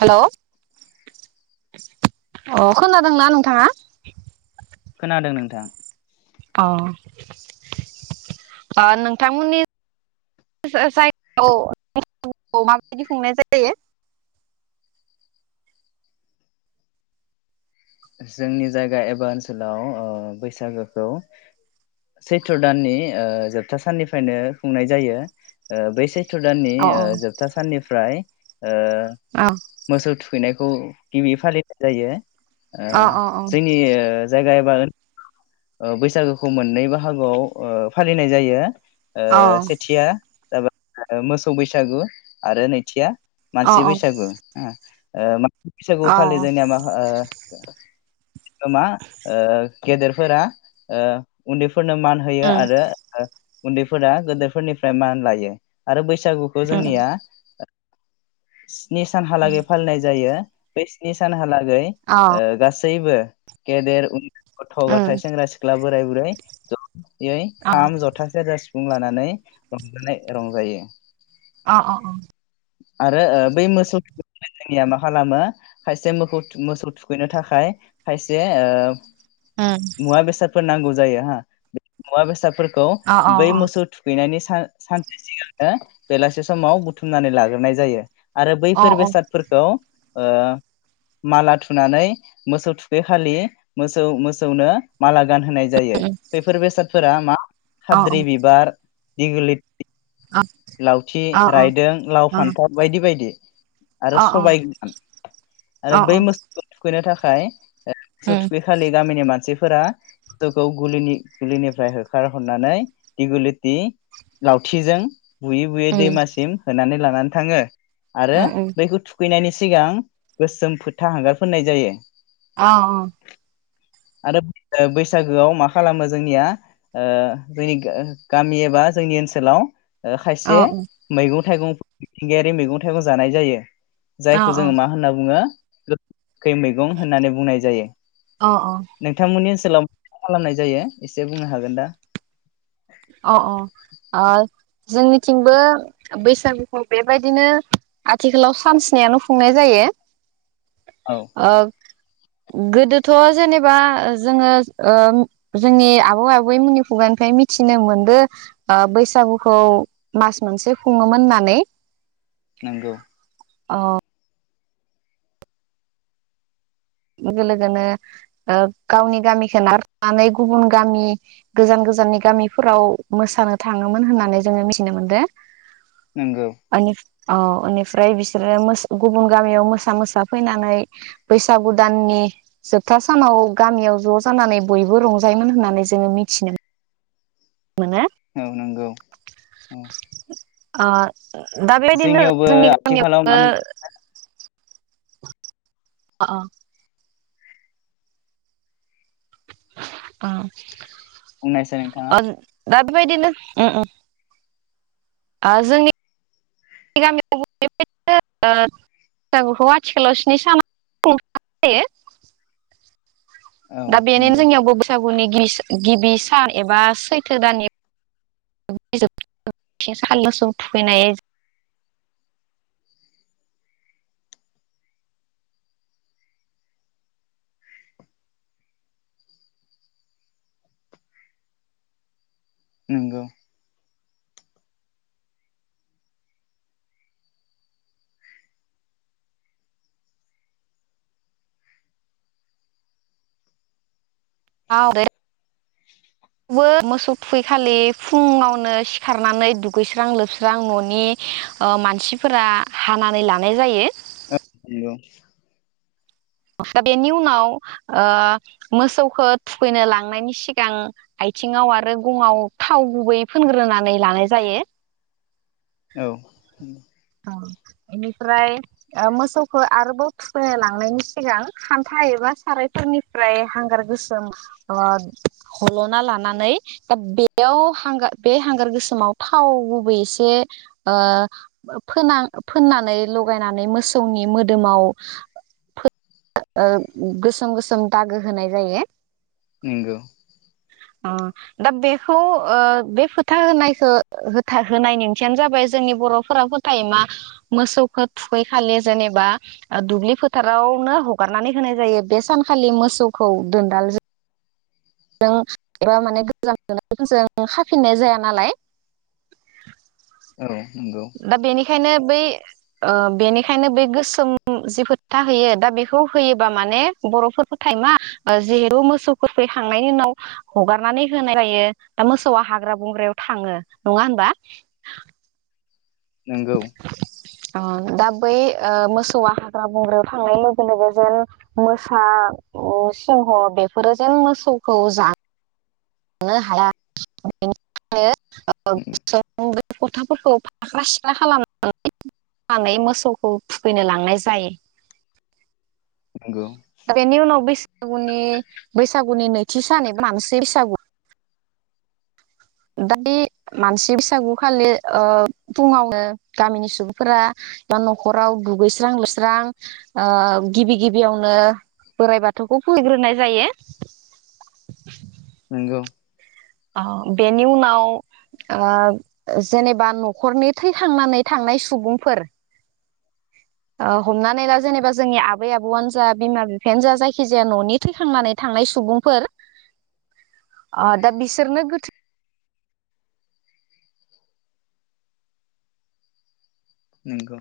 Hello अ खोनादोंना नोंथाङा खोनादों नोंथां अ नोंथांमोननि जायगायाव माबायदि खुंनाय जायो? जोंनि जायगा एबा ओनसोलाव ओ बैसागोखौ सैथ्र दाननि ओ जोबथा साननिफ्रायनो खुंनाय जायो ओ बै सैथ्र थ्र दाननि अ जोबथा साननिफ्राय ओ अ मोसौ थुखैनायखौ खौ गिबि फालिनाय जायो आ अ जोंनि ओ जायगा एबा ओन ओ बैसागोखौ मोननै बाहागोआव फालिनाय जायो। ओ सेथिया जाबाय मोसौ बैसागु आरो नैथिया अ मानसि बैसागु हो ओ मा अ बैसागु खालि जोंनिया मा ओ मा ओ गेदेर फोरा उन्दै फोर फोरनो मान होयो उम आरो उन्दैफोरा गोदोरफोरनिफ्राय मान लायो आरो बैसो बैसागुखौ उम जोंनिया [inaudible] स्नि उम सानहालागै फालिनाय जायो। बे स्नि सानहा ला गै अ ओ गासै बो गेदेर उन्दै गथ' गा थाय उम सेंग्रा सिख्ला बोराय बुरै ज' अ खाम, ज'था, सेरजा, सिफुं सिफुं लानानै रंजानाय रंजायो। अ अ अ आरो ओ बै मोसौ थुखैनो जोंनिया मा खालामो खायसे मोखौ मोसौ थुखैनो थाखाय खायसे ओ मुवा बेसादफोर नांगौ। जायो हा मुवा बेसादफोर खौ अ अ बै मोसौ थुखैनायनि सान - सानसे सिगांनो बेलासे समाव बुथुमनानै ला नाय जायो। आरो बैफोर बेसादफोरखौ ओ माला थुनानै मोसौ थुखै खालि मोसौ मोसौनो माला गान होनाय जायो बेफोर बेसाद फोरा मा हाद्रि बिबार दिगि लावथि रायदों लाव फानथाव बायदि बायदि आरो अ सबाय गोरान आरो अ बै मोसौखौ थुखैनो थाखाय खाय मोसौ उम थुखैखालि गामिनि मानसि फोरनि गुलिनिफ्राय होखारहरनानै दिगुलिति लावथिजों बुयै बुयै उम दैमासिम होनानै लानानै थाङो आरो उम अ बैखौ थुखैनायनि सिगां गोसोम फोथा हांगार फोननाय जायो अ आरो बैसागोआव मा खालामो जोंनिया जोंनि गामि एबा जोंनि ओनसोलाव खायसे मैगं थाइगं मिथिंगायारि मैगं थाइगं जानाय जायो अ अ जायखौ जोङो मा होनना बुङो औ खै मैगं होननानै बुंनाय जायो अ अ नोंथांमोननि ओनसोलाव मा खालामनाय जायो एसे बुंनो हागोन दा अ अ ओ जोंनिथिंबो बैसागुखौ बेबायदिनो आथिखालाव सान स्नियानो खुंनाय जायो औ आ गोदोथ' जेनेबा जोङो जोंनि आबौ आबै मनि खुगानिफ्राय मिथि थिनो मोनदो बैसागुखौ मास मोनसे खुङोमोन होननानै नंगौ औ लोगो लोगोनो गावनि गामिखौ नारथ'नानै गुबुन गामि गोजान गोजाननि गामिफोराव मोसानो थाङोमोन होननानै जोङो मिथिनो मोनदों नंगौ औ बेनिफ्राय बिसोरो गुबुन गामियाव मोसा मोसा फैनानै बै बैसागु दाननि जोबथा सानाव गामियाव ज' जानानै बयबो रंजायोमोन होननानै जोङो मिथिनो मोन मोनो औ नंगौ औ आ दा बेबायदिनो जोंनियावबो जोंनि आथिखालाव मा गामियावबो होनो अ अ बुंनायसाय नोंथाङा दा बेबायदिनो ओम ओम ओ जोंनि गामियाव बैसागुखौ आथिखालाव स्नि सानाव जायो औ दा बेनिनो नंगौ जोंनिआवबो बैसागुनि गिबि सान सान एबा सैथो दाननि बिज [unintelligible] मोसौ थुखैनाय नंगौ बो मोसौ थुखैखालि फुङावनो सिखारनानै दुगैस्रां लोबस्रां न'नि मानसिफोरा हानानै लानाय जायो औ दा बेनि उनाव मोसौखौ थुखैनो लांनायनि सिगां आथिङाव आरो गङाव थाव गुबैयै फुनग्रोनानै लानाय जायो औ बेनिफ्राय मोसौखौ आरोबाव फुखोन लांनायनि सि सिगां खान्था एबा सारायफोरनिफ्राय हांगार गोसोम हल'ना लानानै दा बेयावार बे हांगार गोसोमाव थाव गुबै एसे फोन फोननानै लगायनानै मोसौनि मोदोमाव गोसोम गोसोम दागो होनाय जायो नंगौ अ दा बेखौ ओ बे फोथा होनायखौ होनाय ओंथियानो जाबाय जोंनि बर'फोरा फोथाय मा मोसौखौ थुखै खालि जेनेबा दुब्लि फोथार गावनो हगारनानै होनाय जायो बे सानखालि मोसौखौ दोनदालजों एबा माने गोजान गोजों हाफिननाय जाया नालाय औ नंगौ दा बेनिखायनो बै ओ बेनिखायनो बै गोसोम जि खोथा होयो दा बेखौ होयोबा माने बर'फोरखौ थाइमा जिहेतु मोसौफोर फैखांनायनि उनाव हगारनानै होनाय जायो दा मोसौआ हाग्रा बंग्रायाव थाङो नङा होनबा नोंगौ अ दा बै मोसौआ हाग्रा बंग्रायाव थांनाय लोगो लोगो जेन मोसा सिंह बेफोरो जेन मोसौखौ जानो हाया [unintelligible] गथाफोरखौ फाख्रा सिख्ला खालामनानैनानै मोसौखौ फुगैनो लांनाय जायो नंगौ दा बेनि उनाव बैसागुनि बैसागुनि नैथि सान एबा मानसि बैसागु दा बे मानसि बैसागु खालि फुङावनो गामिनि सुबुंफोरा बा न'खराव दुगैस्रां लुस्रां गिबि गिबियावनो बोराइ बाथौखौ फहैग्रोनाय जायो नंगौ बेनि उनाव जेनेबा न'खरनि थै थांनानै थांनाय सुबुंफोर हमनानै दा जेनेबा जोंनि आबै आबौआनो जा बिमा बिफायानो जा जायखिजाया न'नि थैखांनानै थांनाय सुबुंफोर दा बिसोरनो गोथौ नंगौ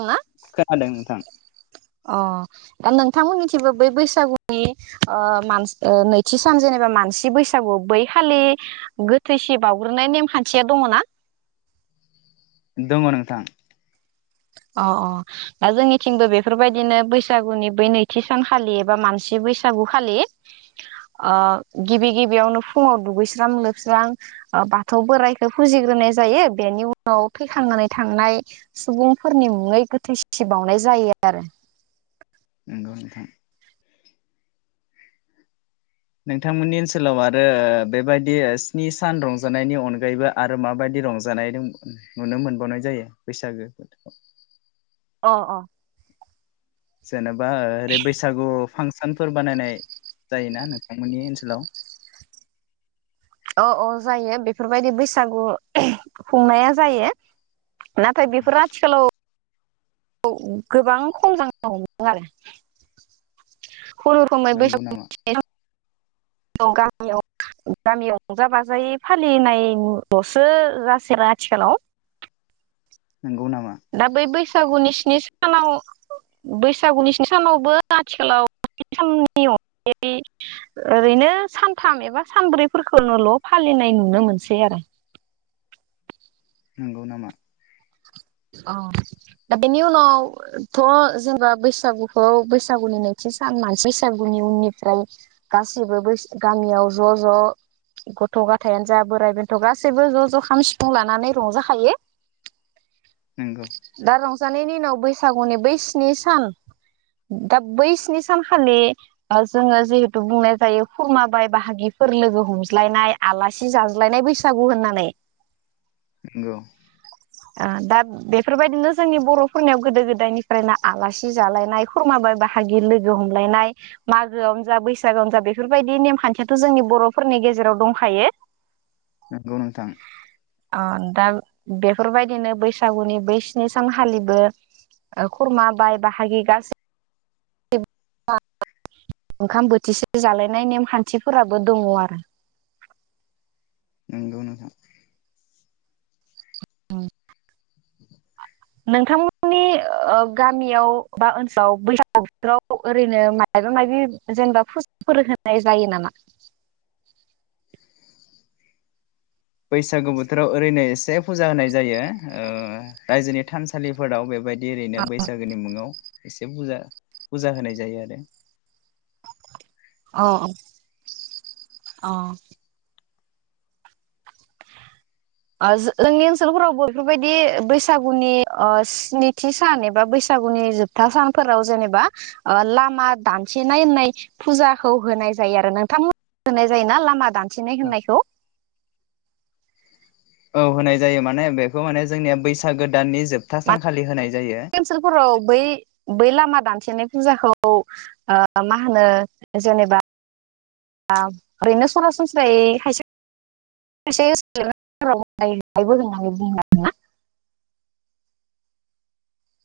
नंआ खोनादों नोंथां अ दा नोंथांमोननिथिंबो बै बैसागुनि मान नैथि सान जेनेबा मानसि बैसागु बै खालि गोथैसि बावउग्रोनाय नेमखान्थिया दङना दङ नोंथां अ अ दा जोंनिथिंबो बेफोरबायदिनो बैसागुनि बै नैथि सानखालि एबा मानसि बैसागु खालि गिबि गिबियावनो फुङाव दुगैस्रां लोबस्रां बाथौ बोराइखौ फुजिग्रोनाय जायो बेनि उनाव थैखांनानै थांनाय सुबुं फोरनि मुङै गोथै सिबावनाय जायो आरो नंगौ नोंथां नोंथांमोननि ओनसोलाव आरो बेबायदि स्नि सान रंजानायनि अनगायैबो आरो माबायदि रंजानाय नुनो मोनबावनाय जायो बैसागो बोथोराव अ अ जेने बा ओरै बैसागु फांसनफोर बानायनाय जायोना नोंथांमोननि ओनसोलाव अ अ जायो बेफोरबायदि बैसागु खुंनाया जायो नाथाय बेफोरो आथिखालाव औ गोबां खम जालांनो हमदों आरो खुनु रोखोमै नंगौ बैसागु नामा [unintelligible] गामियाव गामियाव रंजा बाजायै फालिनायल'सो जासेरा आथिखालाव नंगौ नामा दा बै बैसागुनि स्नि सानाव बैसागुनि स्नि सानावबो आथिखालाव साननि अनगायै ओरैनो सानथाम एबा सानब्रैफोरखौनोल' फालिनाय नुनो मोनसै आरो नंगौ नामा औ दा बेनि उनावथ' जोंबा बैसागुखौ बैसागुनि नैथि सान मान बैसागुनि उननिफ्राय गासैबो गामियाव ज' ज' गथ' गथायानो जा बोराइ बेन्थ' गासैबो ज' ज' खाम सिफुं लानानै रंजाखायो। नंगौ दा रंजानायनि उनाव बै बैसागुनि बै स्नि सान दा बै स्नि सानखालि जोङो जिहेथु बुंनाय जायो खुरमाबाय बाहागिफोर लोगो हमज्लायनाय आलासि जाज्लायनाय बैसागु होननानै नंगौ ओ दा बेफोरबायदिनो जोंनि बर'फोरनियाव गोदो गोदायनिफ्रायनो आलासि जालायनाय खुरमा बाय बाहागि लोगो हमलायनाय मागोआवनो जा बैसागोआवनो जा बेफोरबायदि नेमखान्थियाथ' जोंनि बर'फोरनि गेजेराव दंखायो। नंगौ नोंथां दा बेफोरबायदिनो बैस बैसागुनि बै स्नि सान खालिबो खुरमा बाय बाहागि गासै ओंखाम बोथिसे जालायनाय नेमखान्थिफोराबो दङ आरो नोंगौ नोंथां नोंथांमोननि ओ गामियाव बा ओनसोलाव बैसागु बोथोराव ओरैनो मायबा माबि जेनेबा फुजाफोर होनाय जायो नामा? बैसागु बोथोराव ओरैनो एसे फुजा होनाय जायो ओ रायजोनि थानसालिफोराव बेबायदि ओरैनो बैसागोनि मुङाव एसे पुजा पुजा होनाय जायो आरो औ अ जोंनि ओनसोलफोरावबो बेफोरबायदि बैसागुनि ओ स्निथि सान एबा बैसागुनि जोबथा सानफोराव जेनेबा ओ लामा दानथिनाय होननाय फुजाखौ होनाय जायो आरो नोंथांमोन होनाय जायोना लामा दानथिनाय होननायखौ? औ होनाय जायो माने बेखौ माने जोंनिया बैसागो दाननि जोबथा माने सानखालि होनाय जायो ओनसोलफोराव बै बै लामा दानथेनाय फुजाखौ मा ओ होनो जेनेबा ओरैनो सरासनस्रायै खायसे खायसेबो होननानै बुंङो आरो